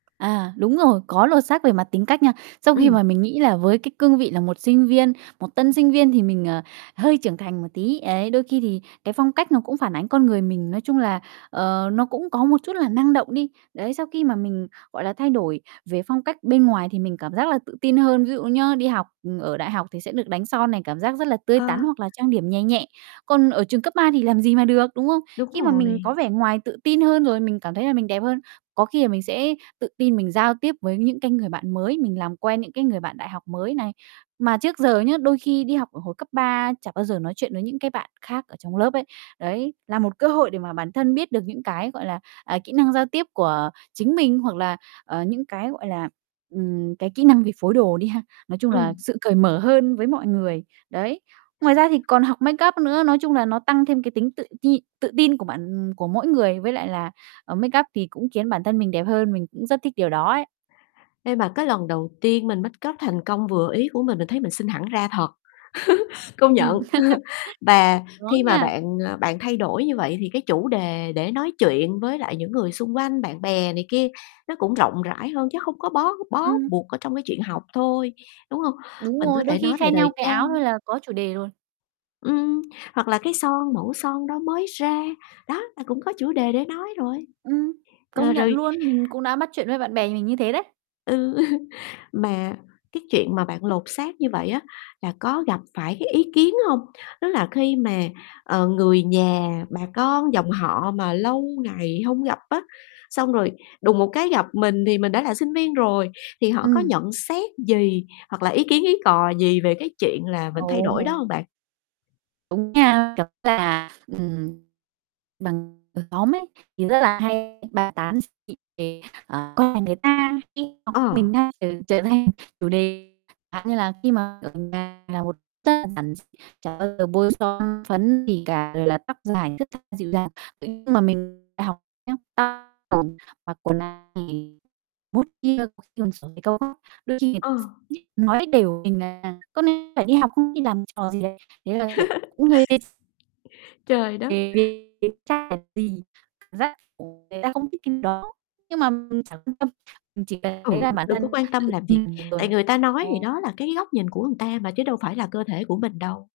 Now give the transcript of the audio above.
À, đúng rồi, có lột xác về mặt tính cách nha. Sau khi Ừm. mà mình nghĩ là với cái cương vị là một sinh viên, một tân sinh viên thì mình, ờ, hơi trưởng thành một tí, ấy, đôi khi thì cái phong cách nó cũng phản ánh con người mình, nói chung là, ờ, nó cũng có một chút là năng động đi. Đấy, sau khi mà mình, gọi là, thay đổi về phong cách bên ngoài thì mình cảm giác là tự tin hơn. Ví dụ nhá, đi học ở đại học thì sẽ được đánh son này, cảm giác rất là tươi Ờ. tắn, hoặc là trang điểm nhè nhẹ, còn ở trường cấp 3 thì làm gì mà được, đúng không? Đúng Khi mà mình rồi. có vẻ ngoài tự tin hơn, rồi mình cảm thấy là mình đẹp hơn, có khi là mình sẽ tự tin mình giao tiếp với những cái người bạn mới, mình làm quen những cái người bạn đại học mới này. Mà trước giờ nhá, đôi khi đi học ở hồi cấp 3 chẳng bao giờ nói chuyện với những cái bạn khác ở trong lớp ấy. Đấy là một cơ hội để mà bản thân biết được những cái, gọi là, à, kỹ năng giao tiếp của chính mình, hoặc là, ờ, những cái, gọi là, ừm, cái kỹ năng về phối đồ đi ha, nói chung là Ừm. sự cởi mở hơn với mọi người, đấy. Ngoài ra thì còn học make up nữa, nói chung là nó tăng thêm cái tính tự nhi tự tin của bản của mỗi người với lại là, à, make up thì cũng khiến bản thân mình đẹp hơn, mình cũng rất thích điều đó ấy. Ê, mà cái lần đầu tiên mình make up thành công, vừa ý của mình, mình thấy mình xinh hẳn ra thật, công nhận. Ừm, Và khi đúng mà nha. bạn, à, bạn thay đổi như vậy thì cái chủ đề để nói chuyện với lại những người xung quanh bạn bè này kia nó cũng rộng rãi hơn, chứ hông có bó bó Ừm. buộc ở trong cái chuyện học thôi, đúng hông? Đúng Mình có rồi, đôi thể khi nói về khen nhau thời cái trang áo thôi là có chủ đề rồi. Ừm, hoặc là cái son, mẫu son đó mới ra, đó, là cũng có chủ đề để nói rồi. Ừm, Ờ, công nhận rồi luôn, mình cũng đã bắt chuyện với bạn bè mình như thế đấy. Ừ, mà cái chuyện mà bạn lột xác như vậy á là có gặp phải cái ý kiến hông? Tức là khi mà, ờ, người nhà, bà con dòng họ mà lâu ngày hông gặp á, xong rồi đùng một cái gặp mình thì mình đã là sinh viên rồi, thì họ có Ừm. nhận xét gì, hoặc là ý kiến ý cò gì về cái chuyện là mình thay đổi đó Ồ! hông bạn? Đúng nha, kiểu như là, ừm, bằng ở xóm ấy thì rất là hay bàn tán dị nghị về, ờ, con nhà người ta khi [unintelligible] Ờ. mình đang trở trở thành chủ đề, chẳng hạn như là khi mà ở nhà là một [unintelligible] đơn giản, chả bao giờ bôi son phấn gì cả, rồi là tóc dài thướt tha, dịu dàng. Ừ, nhưng mà mình đại học nhá, [unintelligible] mặc quần áo thì [unintelligible] có khi còn xỏ giày cao gót, đôi khi người Ờ. [unintelligible] nói đểu mình là "Con này phải đi học không, đi làm trò gì đấy?" Thế là, kiểu, cũng hơi [unintelligible] Trời đất! [unintelligible] Thì cảm giác, ồ, người ta không thích cái đó, nhưng mà mình chẳng quan tâm, mình chỉ cần thấy Ừ, là bản đừng có thân quan tâm tự làm vì, tại người ta nói thì đó [unintelligible] là cái góc nhìn của người ta mà chứ đâu phải là cơ thể của mình đâu.